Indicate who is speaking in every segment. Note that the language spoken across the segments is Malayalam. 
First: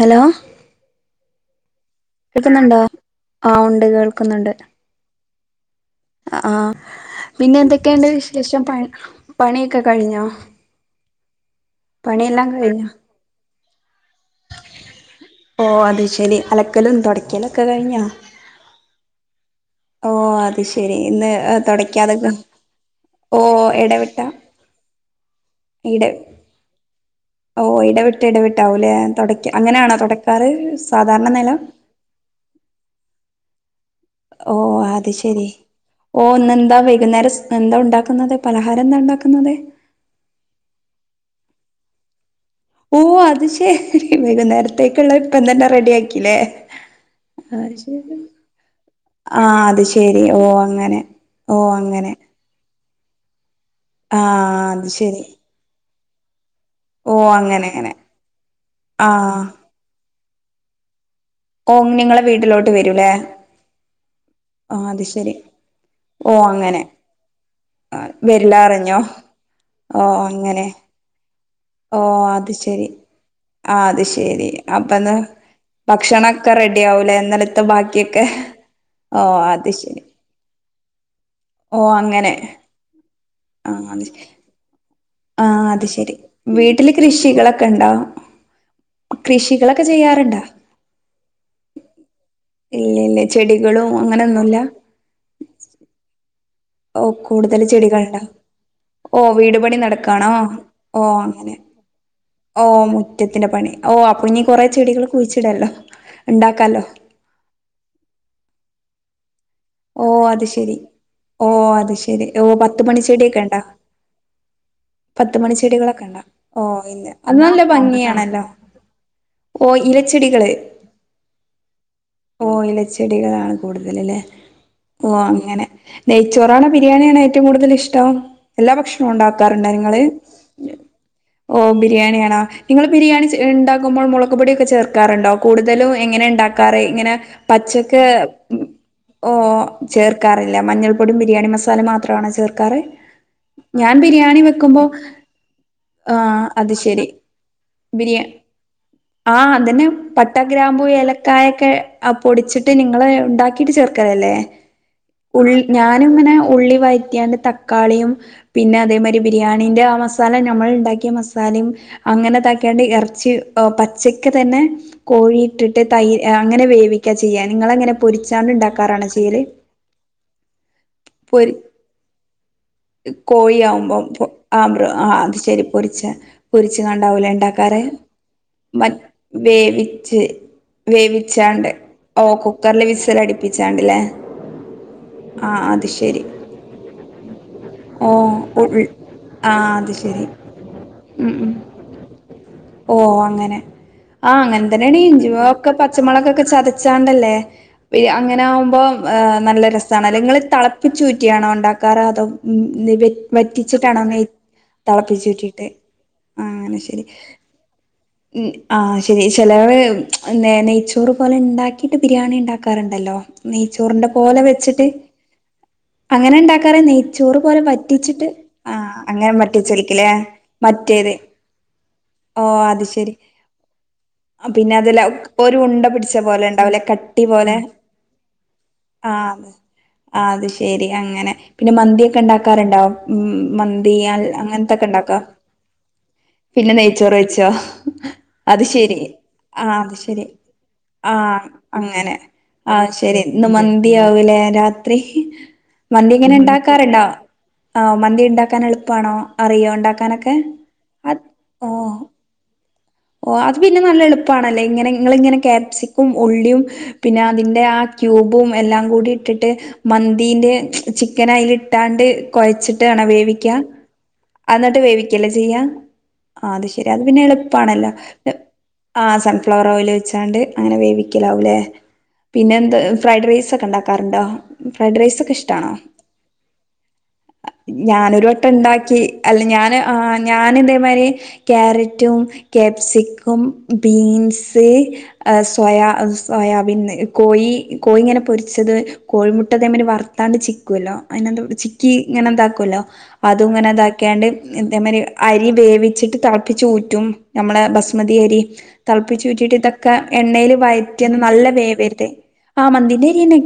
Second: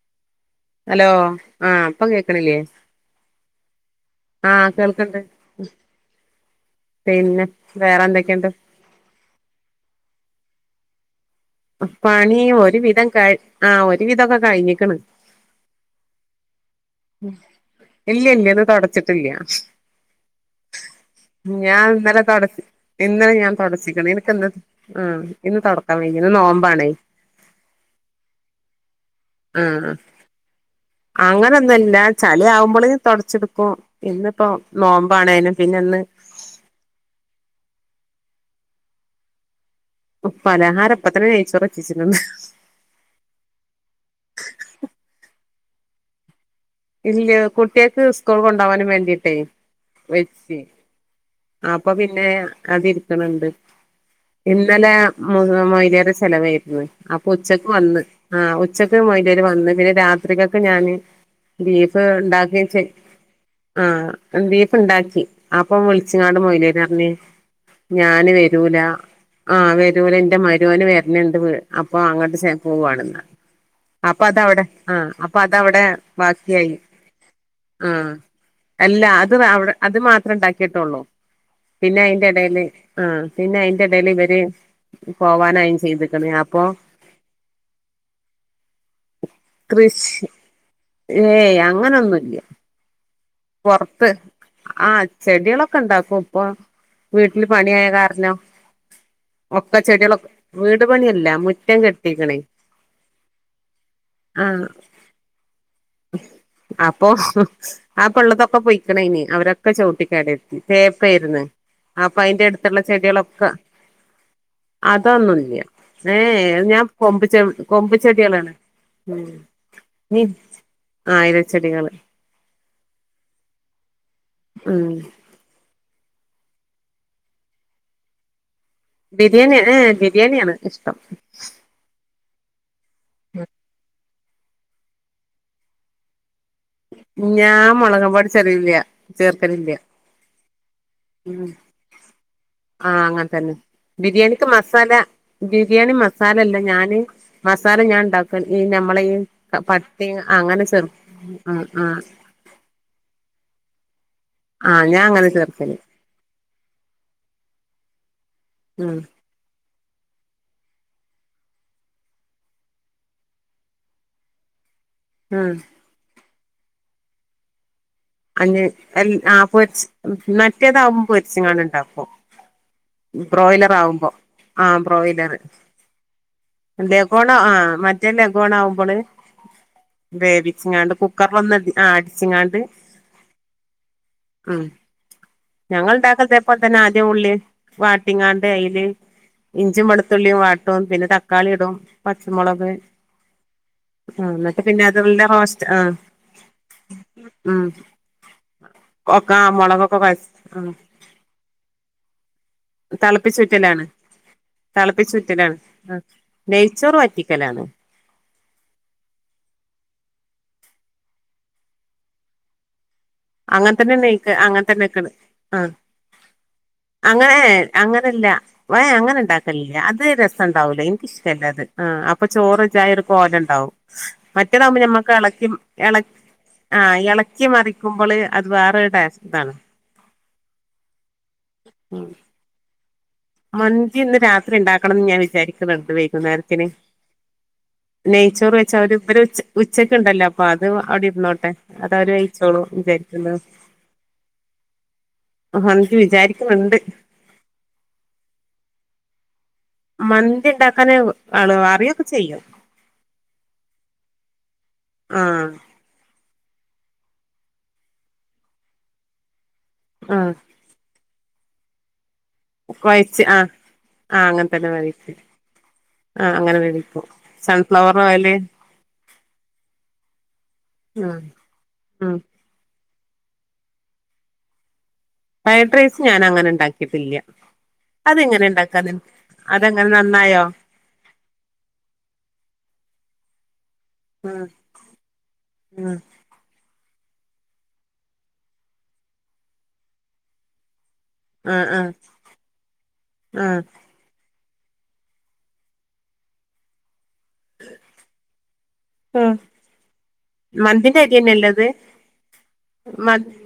Speaker 1: ഹലോ
Speaker 2: ഹലോ ആഹ അപ്പ കേൾക്കണില്ലേ
Speaker 1: കേൾക്കുന്നുണ്ടോ ആ ഉണ്ട്
Speaker 2: -ആഹ് കേൾക്ക്ണ്ട്
Speaker 1: ആഹ് പിന്നെ എന്തൊക്കെയുണ്ട് വിശേഷം പണിയൊക്കെ കഴിഞ്ഞോ പണിയെല്ലാം
Speaker 2: പണിയ ഒരു
Speaker 1: കഴിഞ്ഞോ
Speaker 2: വിധം [unintelligible] ആ ഒരു വിധം കഴിഞ്ഞിക്കുന്നു
Speaker 1: ഓ അത് ശരി അലക്കലും
Speaker 2: ഉ
Speaker 1: തുടയ്ക്കലൊക്കെ കഴിഞ്ഞോ
Speaker 2: ഇല്ല ഇല്ല ഇന്ന് തുടച്ചിട്ടില്ല
Speaker 1: ഓ അത് ശരി ഇന്ന്
Speaker 2: ഞാൻ ഇന്നലെ
Speaker 1: തുടയ്ക്കാതൊക്കെ
Speaker 2: തൊട ഇന്നലെ
Speaker 1: ഓ
Speaker 2: ഞാൻ തുടച്ചിക്ക്‌ണ് ഇ
Speaker 1: ഇടവിട്ട
Speaker 2: [unintelligible] ആ ഇന്ന് തുടക്കാൻ
Speaker 1: ഇട
Speaker 2: വയ്യ ഇന്ന് നോമ്പാണ്
Speaker 1: ഓ ഇടവിട്ട് ഇടവിട്ടാവുലേ തുടക്ക
Speaker 2: ആഹ്
Speaker 1: അങ്ങനെയാണോ തുടക്കാറ് സാധാരണ നിലം
Speaker 2: അങ്ങനൊന്നുല്ല ചളി ആവുമ്പോളേ തുടച്ചെടുക്കും
Speaker 1: ഓ അത് ശെരി ഓ ഒന്ന് എന്താ വൈകുന്നേരം എന്താ [unintelligible] പലഹാരം എന്താ ഉണ്ടാക്കുന്നത്?
Speaker 2: പലഹാരം ഇപ്പത്തന്നെ നെയ്ച്ചോറ് വച്ചിട്ടുണ്ട്ന്നു
Speaker 1: ഓ ഇപ്പത്തന്നെ റെഡി ആക്കില്ലേ
Speaker 2: ഇല്ലയ
Speaker 1: അത് ശരി
Speaker 2: കുട്ടികക്ക് സ്കൂൾ കൊണ്ടവാനും വേണ്ടിട്ടേ
Speaker 1: ആ അത് ശരി ഓ
Speaker 2: വെച്ച്
Speaker 1: അങ്ങനെ ഓ
Speaker 2: അപ്പൊ
Speaker 1: അങ്ങനെ
Speaker 2: പിന്നെ അതിരിക്കണണ്ട്
Speaker 1: ആ അത്
Speaker 2: ഇന്നലെ
Speaker 1: ശരി
Speaker 2: [unintelligible] ചെലവ്ർന്നു ഇനി
Speaker 1: ഓ അങ്ങനെ
Speaker 2: ഉച്ചക്ക്
Speaker 1: അങ്ങനെ
Speaker 2: വന്നന്ന് ആ ഉച്ചക്ക്
Speaker 1: ആ
Speaker 2: മോല്യാര്വന്ന് പിന്നെ രാത്രി രാത്രികത്ത്ഞാന്
Speaker 1: ഓ
Speaker 2: ബീഫ്
Speaker 1: നിങ്ങളെ
Speaker 2: ഉണ്ടാക്കുകയും
Speaker 1: വീട്ടിലോട്ട്
Speaker 2: ചെയ
Speaker 1: വരൂല്ലേ
Speaker 2: -ആ ബീഫ്
Speaker 1: ആ അത്
Speaker 2: ഉണ്ടാക്കി
Speaker 1: ശരി
Speaker 2: അപ്പൊ
Speaker 1: ഓ
Speaker 2: വിളിച്ചങ്ങാട് മൊലേര
Speaker 1: അങ്ങനെ
Speaker 2: പറഞ്ഞ
Speaker 1: ആ,
Speaker 2: ഞാന്
Speaker 1: വരില്ലാ
Speaker 2: വരൂല
Speaker 1: അറിഞ്ഞോ
Speaker 2: ആഹ
Speaker 1: ഓ
Speaker 2: വരൂല എന്റെ
Speaker 1: അങ്ങനെ
Speaker 2: മരോന് വരണിണ്ട് [unintelligible] വ അപ്പൊ
Speaker 1: ഓ അത്
Speaker 2: അങ്ങോട്ട്
Speaker 1: ശരി
Speaker 2: പോവാണെന്ന്
Speaker 1: ആ അത്
Speaker 2: അപ്പൊ
Speaker 1: ശരി
Speaker 2: അതവിടെ ആ
Speaker 1: അപ്പന്ന്
Speaker 2: അപ്പൊ അതവിടെ
Speaker 1: ഭക്ഷണൊക്കെ
Speaker 2: ബാക്കിയായി
Speaker 1: റെഡി ആവൂലേ ഇന്നലത്തെ
Speaker 2: ആ
Speaker 1: ബാക്കിയൊക്കെ
Speaker 2: അല്ല
Speaker 1: ഓ
Speaker 2: അത്ടെ അത്
Speaker 1: ശരി
Speaker 2: മാത്ര ഉണ്ടാക്കി ള്ളൂ
Speaker 1: ഓ
Speaker 2: പിന്നെ അതിന്റെ
Speaker 1: അങ്ങനെ
Speaker 2: ഇടൽ ആഹ് പിന്നെ അയിന്റെ ഇടൽ ഇവര്
Speaker 1: ആഹ
Speaker 2: പോവാനായും
Speaker 1: അത് ശെരി
Speaker 2: ചെയ്ത്ക്ക്ണ് അപ്പൊ
Speaker 1: വീട്ടില് കൃഷികളൊക്കെ ഉണ്ടോ? കൃഷികളൊക്കെ
Speaker 2: കൃഷി
Speaker 1: ചെയ്യാറുണ്ടാ
Speaker 2: ഏയ് അങ്ങനൊന്നുംല്ല
Speaker 1: ഇല്ല ഇല്ല ചെടികളും
Speaker 2: പുറത്ത്
Speaker 1: അങ്ങനൊന്നുല്ല
Speaker 2: ആഹ ചെടികളൊക്കെ ഉണ്ടാക്കും ഇപ്പൊ
Speaker 1: ഓ
Speaker 2: വീട്ടില്
Speaker 1: കൂടുതൽ
Speaker 2: പണിയായ
Speaker 1: ചെടികളുണ്ടോ
Speaker 2: കാരനോ
Speaker 1: ഓ വീട് പണി
Speaker 2: ഒക്കെ ചെടികളൊെ.
Speaker 1: നടക്കാണോ
Speaker 2: വീട്
Speaker 1: ഓ
Speaker 2: പണിയല്ല
Speaker 1: അങ്ങനെ
Speaker 2: മുറ്റം കെട്ടിക്കണേ
Speaker 1: ഓ മുറ്റത്തിന്റെ പണി ഓ അപ്പൊ ഇനിീ കൊറെ ചെടികൾ കുഴിച്ചിടല്ലോ ഉണ്ടാക്കാലോ
Speaker 2: [unintelligible] ഉള്ളതൊക്കെ പൊയിക്കണ ഇനി അവരെ ഒക്കെ
Speaker 1: ഓ അത്
Speaker 2: ചവട്ടികേടെരുതി
Speaker 1: ശരി
Speaker 2: തേപ്പയിന്ന്
Speaker 1: ഓ അത്
Speaker 2: അപ്പൊ
Speaker 1: ശരി ഓ
Speaker 2: അതിന്റെ
Speaker 1: പത്ത്
Speaker 2: അടുത്തുള്ള
Speaker 1: മണി ചെടിയൊക്കെ
Speaker 2: ചെടികളൊക്കെ
Speaker 1: ഉണ്ടോ പത്ത് മണി
Speaker 2: അതൊന്നുംല്ല
Speaker 1: ചെടികളൊക്കെ
Speaker 2: ഏ
Speaker 1: ഉണ്ടോ ഓ
Speaker 2: ഞാൻ
Speaker 1: ഇല്ല
Speaker 2: കൊമ്പ്
Speaker 1: അത്
Speaker 2: -ചെ
Speaker 1: നല്ല
Speaker 2: കൊമ്പ്
Speaker 1: ഭംഗിയാണല്ലോ
Speaker 2: ചെടികളാണ് ഉം
Speaker 1: ഓ
Speaker 2: നീ
Speaker 1: ഇലച്ചെടികള്
Speaker 2: ആയിരച്ചെടികള്
Speaker 1: ചെടികളാണ് കൂടുതല അല്ലേ ഓ അങ്ങനെ നെയ്ച്ചോറണ ബിരിയാണിയാണ് ഏറ്റവും കൂടുതൽ ഇഷ്ടം. എല്ലാ ഭക്ഷണവും
Speaker 2: ബിരിയാണി
Speaker 1: ഉണ്ടാക്കാറുണ്ട്
Speaker 2: ഏഹ്
Speaker 1: നിങ്ങള്
Speaker 2: ബിരിയാണിയാണ് ഇഷ്ടം
Speaker 1: ഓ ബിരിയാണിയണോ? നിങ്ങൾ ബിരിയാണി ഉണ്ടുമ്പോൾ മുളു പൊടിഒക്കെ ചേർക്കാറുണ്ടോ കൂടുതലും എങ്ങനെ ഉണ്ടാക്ക റേഇങ്ങനെ
Speaker 2: ഞാൻ
Speaker 1: പച്ചക്കെ
Speaker 2: മുളകും പൊടി ചെറിയില്ല ചേർക്കലില്ല
Speaker 1: ഓചേർക്കാറില്ല മഞ്ഞൾ പൊടിയും ബിരിയാണ
Speaker 2: ഉം
Speaker 1: മസാല മാത്രമാണ് ചേർക്കാറ്?
Speaker 2: ആഹ് അങ്ങനെ തന്നെ
Speaker 1: ഞാൻ ബിരിയാണി
Speaker 2: ബിരിയാണിക്ക്
Speaker 1: വെക്കുമ്പോ
Speaker 2: മസാല ബിരിയാണി
Speaker 1: ആഹ
Speaker 2: മസാലല്ല
Speaker 1: അത്
Speaker 2: ഞാന്
Speaker 1: ശരി
Speaker 2: മസാല ഞാൻ
Speaker 1: ബിരിയാ
Speaker 2: ഉണ്ടാക്കൽ ഈ നമ്മളെ ഈ
Speaker 1: ആഹ അതിെ
Speaker 2: പട്ടയും
Speaker 1: പട്ട,
Speaker 2: അങ്ങനെ
Speaker 1: ഗ്രാമ്പ്,
Speaker 2: ചേർ ആഹ്
Speaker 1: ഏലക്കായൊക്കെ
Speaker 2: ആഹ്
Speaker 1: പൊടിച്ചിട്ട് നിങ്ങള് ഉണ്ടാക്കിട്ട് ചേർക്ക ല്ലേ
Speaker 2: ആഹ് ഞാൻ അങ്ങനെ
Speaker 1: ഉ
Speaker 2: ചേർക്കല്
Speaker 1: ഞാനി ഇങ്ങനെ ഉള്ളി വഴറ്റാണ്ട് തക്കാളിയും പിന്നെ
Speaker 2: ഉം
Speaker 1: അതേമാതിരി ബിരിയാണിന്റെ മസാല നമ്മൾ ഉണ്ടാക്കിയ മസാലെ അങ്ങനെതാക്കേണ്ട ഇറച്ചി പച്ചക്ക തന്നെ കോഴി
Speaker 2: ഉം
Speaker 1: ഇട്ടിട്ട് തൈ അങ്ങനെ വേവിക്കുക ചെയ്യാം നിങ്ങ അങ്ങനെ പൊരിച്ചാണ്ട്ണ്ടാക്ക
Speaker 2: എ ആ പൊരി മറ്റേതാവുമ്പോ
Speaker 1: പൊരി
Speaker 2: പൊരിച്ചങ്ങാട് ഉൺണ്ടക്കു ബ്രോയിലറ
Speaker 1: കോഴിയാവുമ്പോ
Speaker 2: ആവുമ്പോ
Speaker 1: പൊ ആ
Speaker 2: ആഹ
Speaker 1: ബ്രോ ആ
Speaker 2: ബ്രോയിലറ്
Speaker 1: അത് ശരി പൊരിച്ച പൊരിച്ച്
Speaker 2: ലെഗേക്ണ
Speaker 1: കണ്ടാവൂലേ
Speaker 2: ആ ആ
Speaker 1: ഉണ്ടാക്കാറ്
Speaker 2: മറ്റേ ലഘോണ
Speaker 1: മ
Speaker 2: ആവുമ്പോള്
Speaker 1: വേവിച്ച്
Speaker 2: വേവിച്ചിങ്ങാണ്ട് കുക്കറില ഒന്ന
Speaker 1: വേവിച്ചാണ്ട്
Speaker 2: ആ അടിച്ചിങ്ങാണ്ട്
Speaker 1: പ്പിച്ചാണ്ടല്ലേ
Speaker 2: ഉം ഞങ്ങൾ ഇണ്ടാക്കത്തെപ്പ തന്നെ ആദ്യം ഉള്ളി
Speaker 1: ഓ
Speaker 2: വാട്ടിങ്ങാണ്ട്
Speaker 1: ഉൾ
Speaker 2: അയല്
Speaker 1: ആ
Speaker 2: ഇഞ്ചി
Speaker 1: അത് ശരി
Speaker 2: വെളുത്തുള്ളിയും വാട്ടും പിന്നെ
Speaker 1: ഉം
Speaker 2: തക്കാളി,
Speaker 1: ഉം
Speaker 2: ഇടും, പച്ചമുളക് ആ
Speaker 1: ആഹ്
Speaker 2: എന്നിട്ട്
Speaker 1: അങ്ങനെ
Speaker 2: പിന്നെ
Speaker 1: തന്നെയാണ്
Speaker 2: അതുള്ള
Speaker 1: ഇഞ്ചി
Speaker 2: റോസ്റ്റ്
Speaker 1: ഒക്കെ
Speaker 2: ആ
Speaker 1: പച്ചമുളക്ക്കെ ചതച്ചാണ്ടല്ലേ?
Speaker 2: ഉം
Speaker 1: അങ്ങനെ ആക്പോ
Speaker 2: ഒക്കെ ആ
Speaker 1: നല്ല
Speaker 2: മുളകൊക്കെ
Speaker 1: രസാണ്
Speaker 2: കൊഴച്ച്
Speaker 1: അല്ലെങ്കിൽ തെളപ്പിച്ച് ഊറ്റിയാണോ ഉണ്ടാക്കാറ് അതോ ഉം, വെ-
Speaker 2: തളപ്പിച്ചു
Speaker 1: വറ്റിച്ചിട്ടാണോ നെയ്
Speaker 2: ഊറ്റലാണ്.
Speaker 1: തിളപ്പിച്ചൂറ്റിയിട്ട്
Speaker 2: നെയ്ച്ചോറ് വറ്റിക്കലാണ്.
Speaker 1: ഉ ആഹ ശരി ചെലര് നെയ്ച്ചോറ് പോലെ ഉണ്ടാക്കിയിട്ട് ബിരിയാണി ഉണ്ടാക്കാറുണ്ട്.
Speaker 2: അങ്ങനെത്തന്നെക്ക് അങ്ങനെത്തന്നെക്കണ് ആ
Speaker 1: അങ്ങനെ ഉണ്ടാക്കാറ്
Speaker 2: അങ്ങനെ
Speaker 1: നെയ്ച്ചോറ് പോലെ
Speaker 2: അങ്ങനെല്ല
Speaker 1: വറ്റിച്ചിട്ട്
Speaker 2: വയ
Speaker 1: ആഹ്
Speaker 2: അങ്ങനെ ഉണ്ടാക്കലില്ല അത്
Speaker 1: വറ്റിച്ചെടുക്കില്ലേ
Speaker 2: രസം ഉണ്ടാവൂല.
Speaker 1: മറ്റേത്
Speaker 2: ഇഷ്ടല്ലത് ആ അപ്പൊ
Speaker 1: ഓ
Speaker 2: ചോറ്
Speaker 1: അത്
Speaker 2: ചായ ഒരു
Speaker 1: ശരി
Speaker 2: കോല് ഉണ്ടാവും
Speaker 1: പിന്നെ
Speaker 2: മറ്റേതാവുമ്പോ
Speaker 1: അതല്ല
Speaker 2: മ്മക്ക് എളക്കി
Speaker 1: ഒരു ഉണ്ട
Speaker 2: എള
Speaker 1: പിടിച്ച പോലെ ഉണ്ടാവൂലേ കട്ടി പോലെ
Speaker 2: അത് വേറൊരു
Speaker 1: ആ
Speaker 2: ടേസ്റ്റ് ഇതാണ്
Speaker 1: ആ അത് ശെരി അങ്ങനെ പിന്നെ മന്തിയൊക്കെ ഉണ്ടാക്കാറുണ്ടോ? ഉം മന്തി
Speaker 2: മന്തിഇന്ന്
Speaker 1: അൽ
Speaker 2: രാത്രി
Speaker 1: അങ്ങനത്തൊക്കെ
Speaker 2: ഉണ്ടാക്കണംന്ന് ഞാൻ
Speaker 1: ഉണ്ടാക്കോ
Speaker 2: വിചാരിക്കണ്‌ണ്ട് വൈകുന്നേരത്തിന്
Speaker 1: പിന്നെ നെയ്ച്ചോറ് വെച്ചോ
Speaker 2: നെയ്ച്ചോറ്
Speaker 1: അത്
Speaker 2: വെച്ച അവര്
Speaker 1: ശരി
Speaker 2: ഇവര് ഉ
Speaker 1: ആ
Speaker 2: ഉച്ചക്ക്
Speaker 1: അത് ശരി
Speaker 2: ഉണ്ടല്ലോ അപ്പൊ അത് അവിടെ ഇടുന്നോട്ടെ അത അവര് കയിച്ചോളൂം
Speaker 1: ആഹ് ശെരി ഇന്ന് മന്തിയാവൂലേ രാത്രി മന്തി ഇങ്ങനെ ഇണ്ടാക്കാറുണ്ടോ? ആ മന്തി ഉണ്ടാക്കാൻ എളുപ്പാണോ? അറിയോ ഉണ്ടാക്കാനൊക്കെ
Speaker 2: മന്തി ഉണ്ടാക്കാന്
Speaker 1: അ
Speaker 2: ആള്
Speaker 1: ഓ
Speaker 2: അറിയൊക്കെ ചെയ്യും
Speaker 1: ഓ അത് പിന്നെ നല്ല എളുപ്പാണല്ലേ ഇങ്ങനെ നിങ്ങള്
Speaker 2: ആ
Speaker 1: ഇങ്ങനെ കാപ്സിക്കും ഉള്ളിയും പിന്നെ മന്തീന്റെ ആ ക്യൂബും എല്ലാം കൂടി ഇട്ടിട്ട്
Speaker 2: ആ
Speaker 1: മന്തീന്റെ ചി ക്കൻ അതിൽ ഇട്ടാണ്ട് കൊഴച്ചിട്ട്
Speaker 2: കൊഴച്ച് ആഹ്
Speaker 1: ആണോവേവിക്കാ
Speaker 2: ആഹ് അങ്ങനെ തന്നെ
Speaker 1: അന്നിട്ട്
Speaker 2: വേവിക്കും
Speaker 1: വേവിക്കല്ലേ ചെയ്യാ
Speaker 2: ആഹ്
Speaker 1: ആ
Speaker 2: അങ്ങനെ
Speaker 1: അത് ശെരി അത്
Speaker 2: വേവിക്കും
Speaker 1: പിന്നെ എളുപ്പാണല്ലോ
Speaker 2: സൺഫ്ലവർ ഓയില്
Speaker 1: ആഹ് സൺഫ്ലവർ ഓയിൽ വെച്ചാണ്ട് അങ്ങനെ
Speaker 2: ഉം
Speaker 1: വേവിക്കലാവുല്ലേ
Speaker 2: ഉം
Speaker 1: പിന്നെ ഫ്രൈഡ് റൈസ് ഒക്കെ ഉണ്ടാക്കാറുണ്ടോ? ഫ്രൈഡ് റൈസൊക്കെ ഇഷ്ടാണോ?
Speaker 2: ഫ്രൈഡ് റൈസ് ഞാൻ അങ്ങനെ ഉണ്ടാക്കിട്ടില്ല.
Speaker 1: ഞാനൊരു വട്ടം ഉണ്ടാക്കി അല്ല ഞാൻ
Speaker 2: അതങ്ങനെ
Speaker 1: ആ
Speaker 2: നന്നായോ
Speaker 1: ഞാൻ ഇതേമാതിരി ക്യാരറ്റും ക്യാപ്സിക്കും,
Speaker 2: ഉം
Speaker 1: ബീൻസ്, സോയാ
Speaker 2: ഉം
Speaker 1: സോയാബീൻ കോഴി, കോഴി ഇങ്ങനെ പൊരിച്ചത് കോഴിമുട്ട ഇതേമാതിരിവറുത്താണ്ട് ചിക്കുവല്ലോ? അതിനെന്താ
Speaker 2: ആഹ്
Speaker 1: ചിക്കി
Speaker 2: ആഹ്
Speaker 1: ഇങ്ങനെ എന്താക്കുവല്ലോ അതും
Speaker 2: ആഹ്
Speaker 1: ഇങ്ങനെ ഇതാക്യാണ്ട് ഇതേ മാതിരി അരി വേവിച്ചിട്ട് തിളപ്പിച്ച് ഊറ്റും നമ്മളെ ബസ്മതി അരി തിളപ്പിച്ചു
Speaker 2: ഉം
Speaker 1: ഊറ്റിട്ട് ഇതൊക്കെ എണ്ണയിൽ
Speaker 2: മന്തിന്റെ
Speaker 1: വയറ്റി നല്ല
Speaker 2: അരിയന്നെല്ലേ അത്
Speaker 1: വേവരുത് - - ആഹ് മന്തീന്റെ
Speaker 2: മ
Speaker 1: അരിയന്നെ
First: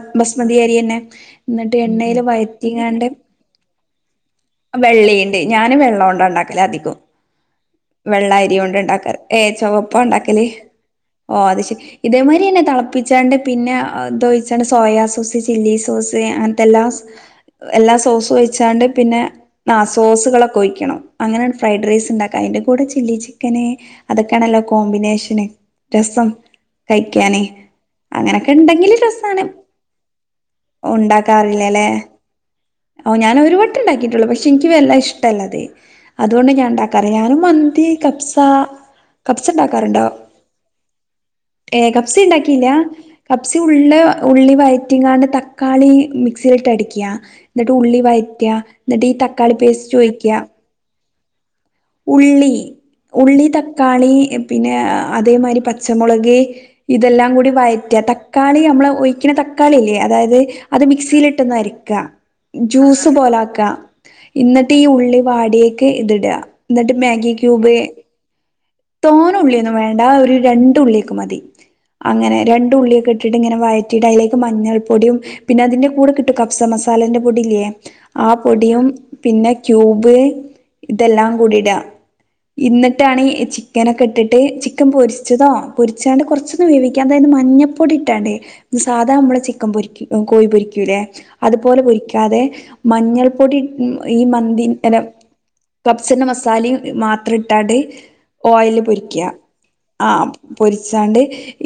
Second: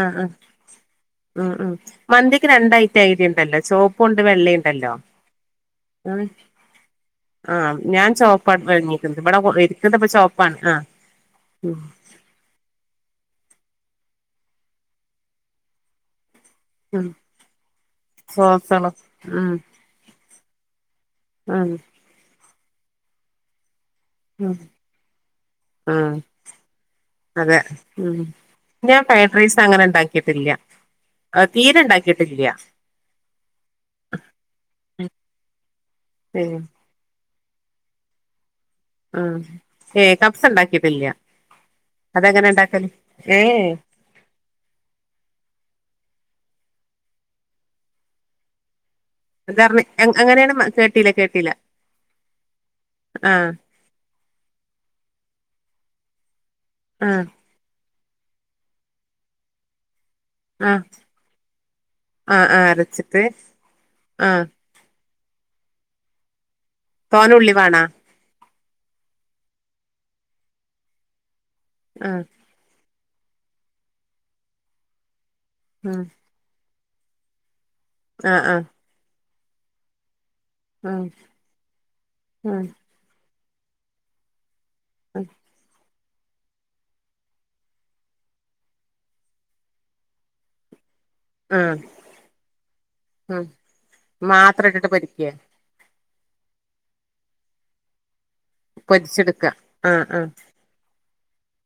Speaker 2: ആഹ് ആഹ്
Speaker 1: ബസ്മതി അരിയന്നെ
Speaker 2: ഉം ഉം
Speaker 1: എന്നിട്ട് എണ്ണേൽ
Speaker 2: മന്തിക്ക് രണ്ടയിറ്റം
Speaker 1: വയറ്റീങ്ങാണ്ട്
Speaker 2: അരി ഉണ്ടല്ലോ ചോപ്പും ഉണ്ട് വെള്ളയും ഉണ്ടല്ലോ
Speaker 1: വെള്ളീണ്ട് ഞാന് വെള്ളോണ്ട്
Speaker 2: ഉം
Speaker 1: ഉണ്ടാക്കലാ അധികോം
Speaker 2: ആഹ് ഞാൻ
Speaker 1: വെള്ള
Speaker 2: ചോപ്പാ
Speaker 1: അരി കൊണ്ട് ഉണ്ടാക്കാറ്
Speaker 2: വാങ്ങിക്കുന്നത് ഇവിടെ
Speaker 1: ഏ
Speaker 2: ഇരിക്കുന്നത്
Speaker 1: ചുവപ്പാ
Speaker 2: ഇപ്പ
Speaker 1: ഉണ്ടാക്കല്
Speaker 2: ചോപ്പാണ് ആഹ്
Speaker 1: ഓ അത്
Speaker 2: ഉം
Speaker 1: ശെരി ഇതേമാതിരി എന്നെ തിളപ്പി പിന്നെന്തോയിച്ചണ് സോയ സോസ് ചില്ലി സോസ് അങ്ങനത്തെല്ലാം
Speaker 2: ഉം
Speaker 1: എല്ലാ സോസുവൊയ്ച്ചാണ്ട്
Speaker 2: സോസള്
Speaker 1: പിന്നെ
Speaker 2: ഉം
Speaker 1: ആ സോസികളൊക്കെ ഒയിക്കണം അങ്ങനെൺ
Speaker 2: ഉം
Speaker 1: ഫ്രൈഡ് റൈസ് ഇണ്ടാക്കാം അയിന്റെ കൂടെ ചില്ലി ചിക്കനേ
Speaker 2: ഉം
Speaker 1: അതൊക്കെയാണല്ലോ കോമ്പിനേഷന്
Speaker 2: ആഹ്
Speaker 1: രസം കഴിക്കാന്
Speaker 2: അതെ ഉം
Speaker 1: അങ്ങനൊക്കെ ഉണ്ടെങ്കില്
Speaker 2: ഞാൻ ഫ്രൈഡ്
Speaker 1: രസമാണ്
Speaker 2: റൈസ് അങ്ങനെ ഉണ്ടാക്കിയിട്ടില്ല തീരെ
Speaker 1: ഉണ്ടാക്കാറില്ലല്ലെ
Speaker 2: ഉണ്ടാക്കിയിട്ടില്ല
Speaker 1: ഓ ഞാനൊരു വട്ടണ്ടാക്കിട്ടൊള്ളൂ പഷെ ഇൻക്ക് വല്ല ഇഷ്ടല്ലത്
Speaker 2: ഏ
Speaker 1: അതൊണ്ട ഞാൻ ഐണ്ടാക്കാറ് ഞ അ മന്തി കപസ
Speaker 2: [unintelligible] ഏ കപ്സ് ഉണ്ടാക്കിട്ടില്ല
Speaker 1: ഏ കപ്സി
Speaker 2: അതെങ്ങനെ
Speaker 1: ഉണ്ടാക്കിയില്ല
Speaker 2: ഉണ്ടാക്കല് ഏ
Speaker 1: കബ്സി ഉള്ള ഉള്ളി വയറ്റിങ്ങാണ്ട് തക്കാളി മിക് മിക്സീലിട്ടടിക്ക ഇന്നിട്ട് ഉള്ളി വയറ്റ ഇന്നിട്ട് ഈ തക്കാളി
Speaker 2: അതറിഞ്ഞ്
Speaker 1: പേസ്റ്റ് ഒയിക്ക
Speaker 2: അങ്ങനെയാണ് മ- കേട്ടില്ല കേട്ടില്ല
Speaker 1: ഉള്ളി
Speaker 2: ആ
Speaker 1: ഉള്ളി തക്കാളി പിന്നെ അതേമാരി പച്ചമുളക്
Speaker 2: ആ
Speaker 1: ഇതെല്ലാം കൂടി വയറ്റ തക്കാളിയമ്മള് ഒഴിക്കിണ തക്കാളില്ലേ അതായത്
Speaker 2: ആ
Speaker 1: അത് മിക്സീലിട്ടൊന്ന് അരിക്ക
Speaker 2: ആ ആ
Speaker 1: ജ്യൂസ്
Speaker 2: അരച്ചിട്ട്
Speaker 1: പോലാക്ക
Speaker 2: ആ
Speaker 1: ഇന്നിട്ട് ഈ ഉള്ളി വാട്യേക്ക് ഇതിട ഇന്നിട്ട്
Speaker 2: തോന
Speaker 1: മാഗി
Speaker 2: ഉള്ളി
Speaker 1: ക്യൂബ്
Speaker 2: വേണാ
Speaker 1: തോന ഉള്ള്യൊന്നും വേണ്ട ഒരു രണ്ടുള്ളിക്ക് മതി
Speaker 2: ആ
Speaker 1: അങ്ങനെ രണ്ടുള്ളി കെട്ടിട്ട് ഇങ്ങനെ വയറ്റിട്ട് അതിലേക്ക് മഞ്ഞൾ പൊടീം പിന്നെ അതിന്റെ
Speaker 2: ആ
Speaker 1: കൂടെ കിട്ടും കഫ്സ മസാലേന്റെ പൊടി ഇല്ലേ ആ പൊടിയും പിന്നെ ക്യൂബ് ഇതെല്ലാം കൂടിട
Speaker 2: ആ ആ
Speaker 1: ഇന്നിട്ടാണ് ചിക്കനൊക്കെ ഇട്ടിട്ട് ചി [unintelligible] പൊരിച്ചതാ പൊരി ച്ചാണ്ട് കുറച്ചൊന്ന് വേവിക്കാം അതായത് മഞ്ഞപ്പൊടി ഇട്ടാണ്ടേ സാധാ നമ്മെ ചിക്കൻ പൊരിക്ക കോയി പൊരിക്കൂല്ലേ അതുപോലെ
Speaker 2: ഉം.
Speaker 1: പൊരിക്കാതെ മഞ്ഞൾപ്പൊടി ഈ മന്തി
Speaker 2: മാത്രം
Speaker 1: [inaudible]
Speaker 2: ഇട്ടിട്ട് പൊരിക്കുക
Speaker 1: സൻ്റെ മസാല്യും മാത്രം ഇട്ടാണ്ട് ഓയിയില് പൊരിക്കുക ആ പൊരിച്ചാണ്ട്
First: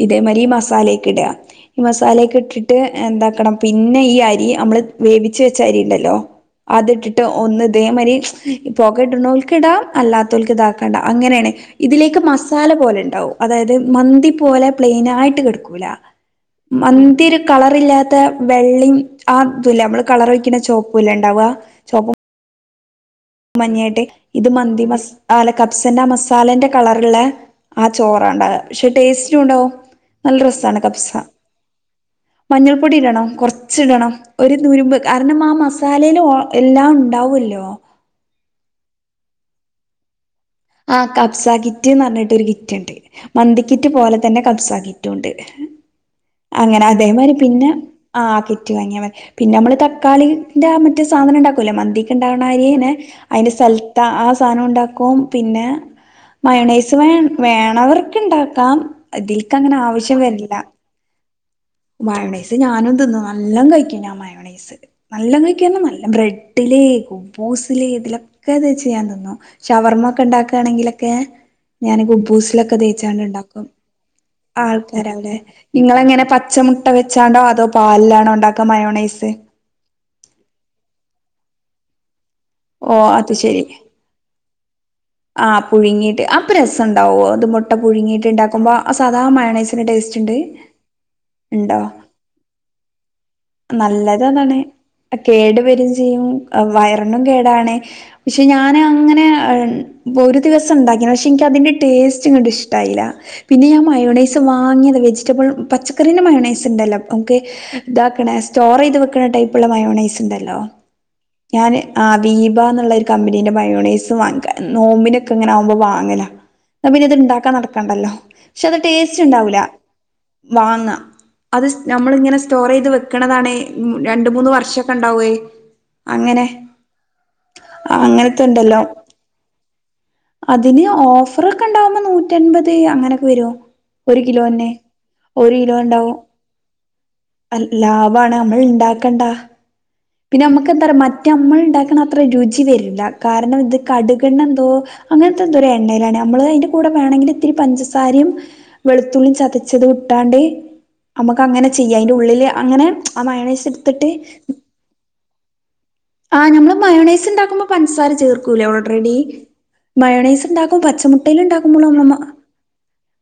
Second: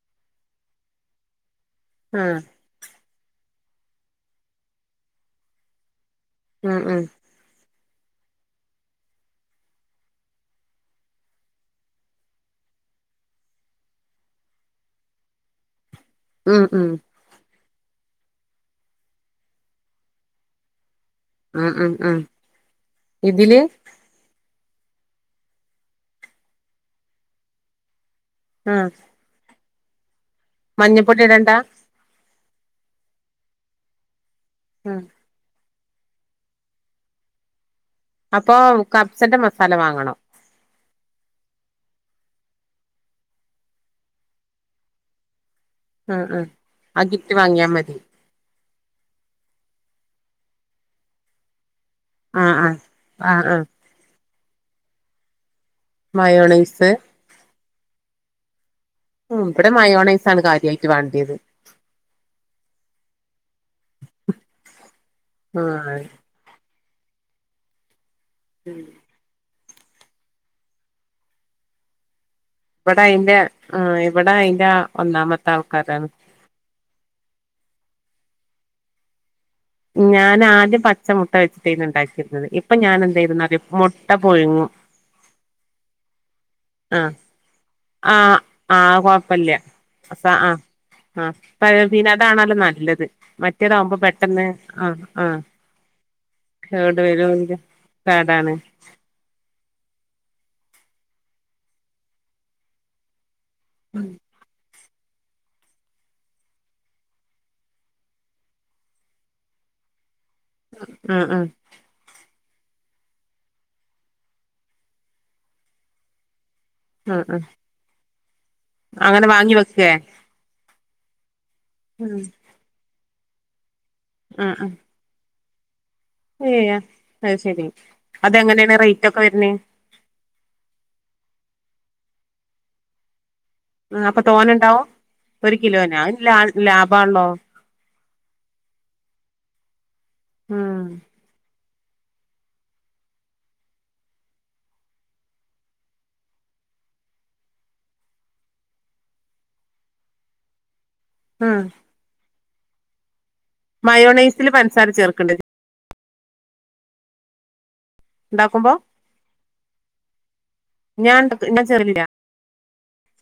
Speaker 1: ഇതേമാരി ഈ മസാലയക്കെ ഇടുക ഈ
Speaker 2: ആ
Speaker 1: മസാലയൊക്കെ ഇട്ടിട്ട് എന്താക്കണം പിന്നെ ഈ അരി അമ്മള് വേവിച്ച വെച്ച അരി ഇണ്ടല്ലോ
Speaker 2: ഉം ഉം
Speaker 1: അതിട്ടിട്ട് ഒന്ന് അതേമാതിരി പോക ഇടണോൾക്ക് ഇടാം അല്ലാത്തവൾക്ക് ഇതാക്കാണ്ട അങ്ങനെയാണ് ഇതിലേക്ക് മസാല പോലെണ്ടാവും അതായത് മന്തി പോലെ പ്ലെയിൻ ആയിട്ട് കെട്ക്കൂല
Speaker 2: ഉം ഉം
Speaker 1: മന്ത്യരു കളർ ഇല്ലാത്ത വെള്ളിം ആ ഇതുല്ലെ നമ്മള് കളറൊയ്ക്കിണെ ചോപ് പോലണ്ടാവുക
Speaker 2: ഉം ഉം
Speaker 1: ചോപ്പം
Speaker 2: ഉം ഇതില്
Speaker 1: മഞ്ഞേട്ട് ഇത് മന്തി മസ് ആല്ല കബ്സന്റെ മസാലന്റെ കളറിള്ള അ ചോറണ്ട
Speaker 2: ആ
Speaker 1: പക്ഷെ ടേസ്റ്റ് ഉണ്ടോ നല്ല രസാണ് കബ്സ
Speaker 2: മഞ്ഞപ്പൊടി ഇടണ്ട
Speaker 1: മഞ്ഞൾപ്പൊടി ഇടണം കൊറച്ച് ഇടണം ഒരു
Speaker 2: ഉം
Speaker 1: നുറുമ്പ് കാരണം ആ മസാലേൽ ഓ എല്ലാം ഉണ്ടാവല്ലോ
Speaker 2: അപ്പൊ കബ്സന്റെ മസാല വാങ്ങണം
Speaker 1: ആഹ കബ്സ കിറ്റ് ന്നു പറഞ്ഞിട്ട് ഒരു കിറ്റ്ണ്ട് മന്തിക്കിറ്റ് പോലെ തന്നെ കബ്സ കിറ്റും ഉണ്ട് കിറ്റ്ണ്ട്
Speaker 2: ആഹ് ആഹ്
Speaker 1: അങ്ങനെ
Speaker 2: ആ
Speaker 1: അതേമാതിരി
Speaker 2: കിറ്റ് വാങ്ങിയാ
Speaker 1: പിന്നെ
Speaker 2: മതി
Speaker 1: ആ കിറ്റ് വാങ്ങിയാ മതി പിന്നെ നമ്മള് തക്കാളി ന്റെ ആ മറ്റേ സാധനണ്ടാക്കൂല്ലേ മന്തിക്കിണ്ടാവ്ന്ണ
Speaker 2: ആഹ് ആഹ്
Speaker 1: ആയിന്
Speaker 2: ആഹ്
Speaker 1: അയ്ന്റെ
Speaker 2: ആഹ്
Speaker 1: സൽത്ത ആ സാനോണ്ടാക്കും
Speaker 2: മയോണൈസ്
Speaker 1: മയണൈസ് വേ വേണവർക്ക് ഉണ്ടാക്കാം ഇതിൽക്ക് അങ്ങനെ ആവശ്യം വരില്ല
Speaker 2: ഇത് വേണ്ടിയത്
Speaker 1: മയോണൈസ് ഞാനും തിന്നും നല്ലാം കയിക്കും ഞാൻ മയോണൈസ് നല്ല കഴിക്കുന്നർഞ
Speaker 2: ആഹ്
Speaker 1: നല്ല ബ്രെഡ്ഡില് കുബൂസില് ഇതിലൊക്കെ തേച്ച് യാൻ തിന്നു ഷവർമാക്കെ ഉണ്ടാക്കുകയാണെങ്കിലൊക്കെ ഞാൻ ഗുബൂസ്
Speaker 2: ഇവിടെ അയിന്റെ
Speaker 1: [unintelligible]
Speaker 2: ആഹ് ഇവിടെ അയിന്റെ
Speaker 1: ആൾക്കാരല്ലേ
Speaker 2: ഒന്നാമത്തെ ആൾക്കാരാണ്
Speaker 1: നിങ്ങളങ്ങനെ പ മുട്ട വെച്ചാണ്ടോ അതോ പാൽലാണോ ഇണ്ടാക്ക മയോണൈസ്
Speaker 2: ഞാൻ ആദ്യം പച്ചമുട്ട വെച്ചിട്ടേന്ന് ഇണ്ടാക്കിര് ഇപ്പൊ
Speaker 1: ഓ അത്
Speaker 2: ഞാനെന്തയ്ത് ന്നറ്യോ
Speaker 1: ശെരി
Speaker 2: മൊട്ട പുഴുങ്ങു
Speaker 1: ആ പുഴുങ്ങിട്ട് ആം അ രസം
Speaker 2: ആഹ്
Speaker 1: ഉണ്ടാവോ അത് മുട്ട
Speaker 2: ആഹ്
Speaker 1: പുഴുങ്ങിയിട്ടുണ്ടാക്കുമ്പോ
Speaker 2: ആഹ്
Speaker 1: സാധാ മയണൈസിന്റെ ടേസ്റ്റ് ഉണ്ട്
Speaker 2: ആ [unintelligible] അതാണല്ലോ നല്ലത് മറ്റേതാവുമ്പോ പെട്ടെന്ന്
Speaker 1: നല്ലതതാണ്
Speaker 2: ആ ആ
Speaker 1: [unintelligible] വയറിനും കേടാണ് പക്ഷെ
Speaker 2: പാടാണ്
Speaker 1: ഞാൻ അങ്ങനെ ഒരു ദിവസം ഉണ്ടാക്കി പക്ഷെ എനിക്ക് അതിന്റെ ടേസ്റ്റ് ഇങ്ങട് ഇഷ്ടായില്ല പിന്നെ ഞാൻ മയോണൈസ് വാങ്ങിയതിലെ വെജിറ്റബിൾ പച്ചക്കറീന്റെ മയോണൈസ് ഉണ്ടല്ലോ നമുക്ക് ഇതാക്കണ സ്റ്റോർ ചെയ്ത് വെക്കണ്‌ ടൈപ്പ് ഉള്ള മയോണൈസ് ണ്ടല്ലോ
Speaker 2: ആഹ് ആഹ്
Speaker 1: ഞാന് ആ ദീപ എന്നുള്ള ഒര് കമ്പനീടെ മയോണൈസ് വാങ്ങിക്കാ നോമ്പിനൊക്കെ ഇങ്ങനെ ആകുമ്പോ വാങ്ങലാ പിന്നെ ഇത്
Speaker 2: ആഹ് ആഹ്
Speaker 1: ഇണ്ടാക്കാൻ നടക്കണ്ടല്ലോ പക്ഷെ അത് ടേസ്റ്റ്
Speaker 2: അങ്ങനെ വാങ്ങി
Speaker 1: ഉണ്ടാവൂല
Speaker 2: വെക്കേ
Speaker 1: വാങ്ങ അത്
Speaker 2: ഉം
Speaker 1: നമ്മൾഇങ്ങനെ സ്റ്റോർ ചെയ്ത് വെക്കണതാണേ രണ്ട് മൂന്ന് വർഷം ഒക്കെ ഉണ്ടാവേ
Speaker 2: ഏ അത് ശെരി അതെങ്ങനെയാണ്
Speaker 1: അങ്ങനത്തെണ്ടല്ലോ
Speaker 2: റേറ്റ് ഒക്കെ വരുന്നേ
Speaker 1: അതിന് ഓഫർ ഒക്കെ ഉണ്ടാവുമ്പോ നൂറ്റമ്പത് അങ്ങനൊക്കെ വരും
Speaker 2: ഉം
Speaker 1: ഒരു
Speaker 2: അപ്പൊ
Speaker 1: കിലോ തന്നെ
Speaker 2: തോനെണ്ടാവും
Speaker 1: ഒരു കിലോ
Speaker 2: കിലോനാ
Speaker 1: ഉണ്ടാവും
Speaker 2: അത് ലാ ലാഭാണല്ലോ
Speaker 1: ലാഭ വാണ് നമ്മൾ ഉണ്ടാക്കണ്ട പിന്നെ നമ്മുക്ക് എന്താ
Speaker 2: ഉം
Speaker 1: പറ മറ്റേമ്മൾ ഉണ്ടാ അത്ര രുചി വരില്ല കാരണം ഇത് കടുക എണ്ണ എന്തോ അങ്ങനത്തെ എന്തോ എണ്ണയിലാണ് നമ്മള് അതിന്റെ കൂടെ വേണെങ്കിൽ ഇത്തിരി പഞ്ചസാരയും വെളുത്തു ള്ളി ചതച്ചത് ഇട്ടാണ്ട് നമുക്ക്
Speaker 2: ഉം
Speaker 1: അങ്ങനെ ചെയ്യാം അതിന്റെ ഉള്ളില് അങ്ങനെ ആ മയോണൈസ് എടുത്തിട്ട്
Speaker 2: മയോണൈസിൽ പൻസാര ചേർക്കണ്ടേ
Speaker 1: ആ നമ്മള് മയോണൈസ് ഉണ്ടാക്കുമ്പോ പഞ്ചസാര ചേർക്കൂലേ
Speaker 2: ഉണ്ടാക്കുമ്പോ
Speaker 1: ഓൾറെഡി മയോണൈസ് ഉണ്ടാക്കും
Speaker 2: ഞാൻ
Speaker 1: പച്ചമുട്ടേല്
Speaker 2: ഞാൻ
Speaker 1: ഉണ്ടാക്കുമ്പോളും
Speaker 2: ചേർലില്ല
Speaker 1: അമ്മമ്മ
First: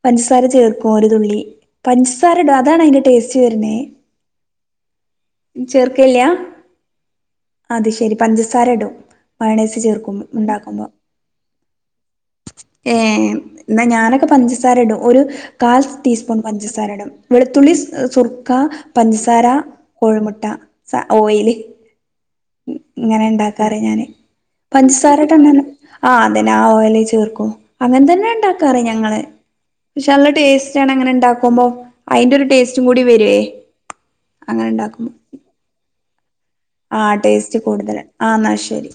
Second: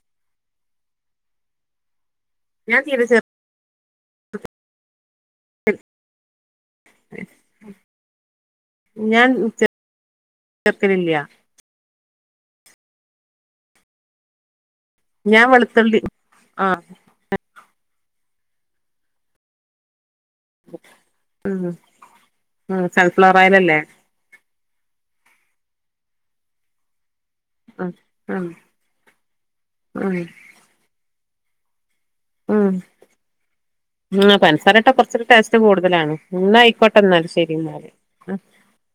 Speaker 1: പഞ്ചസാര ചേർക്കും ഒരു തുള്ളി പഞ്ചസാരയിടും
Speaker 2: ഞാൻ
Speaker 1: അതാണ് അതിന്റെ
Speaker 2: തീരെ ചേർ
Speaker 1: ടേസ്റ്റ് വരുന്നേ ചേർക്കല്ലിയാ അത് ശെരി പഞ്ചസാര ഇടും
Speaker 2: ഞാൻ
Speaker 1: മയോണൈസ് ചേർക്കും ഉണ്ടാക്കുമ്പോ
Speaker 2: ചേർക്കലില്ല
Speaker 1: ഏ എന്നാ ഞാനൊക്കെ പഞ്ചസാ സാര ഇടും ഒരു
Speaker 2: ഞാൻ
Speaker 1: കാൽ
Speaker 2: വെളുത്തുള്ളി
Speaker 1: ടീസ്പൂൺ
Speaker 2: ആഹ്
Speaker 1: പഞ്ചസാരയിടും വെളുത്തുള്ളി സുർ ക്ക പഞ്ചസാര, കോഴിമുട്ട, ഓയില്
Speaker 2: ഉം ഉം
Speaker 1: ഇങ്ങനെ
Speaker 2: സൺഫ്ലവർ
Speaker 1: ഉണ്ടാക്കാറ്
Speaker 2: ഓയിലല്ലേ
Speaker 1: ഞാന് പഞ്ചസാര ആ അതന്നെ ആ ഓയില് ചേർക്കും
Speaker 2: ഉം
Speaker 1: അങ്ങനെ തന്നെ
Speaker 2: ഉം
Speaker 1: ഉണ്ടാക്കാറ ഞങ്ങള് പക്ഷെ
Speaker 2: ഉം
Speaker 1: നല്ല ടേസ്റ്റ് ആണ് അങ്ങനെ ഇണ്ടാക്കുമ്പോ അതിന്റെ ഒരു
Speaker 2: ഉം
Speaker 1: ടേസ്റ്റും കൂടി വരുവേ
Speaker 2: ഉം
Speaker 1: അങ്ങനെ
Speaker 2: പൻസാരട്ടാ
Speaker 1: ഇണ്ടാക്കുമ്പോ
Speaker 2: കുറച്ചൊരു ടേസ്റ്റ് കൂടുതലാണ് എന്നാ ആയിക്കോട്ടെ
Speaker 1: ആഹ
Speaker 2: എന്നാൽ ശരി
Speaker 1: ടേസ്റ്റ് കൂടുതല
Speaker 2: എന്നാല്
Speaker 1: ആ എന്നാ ശരി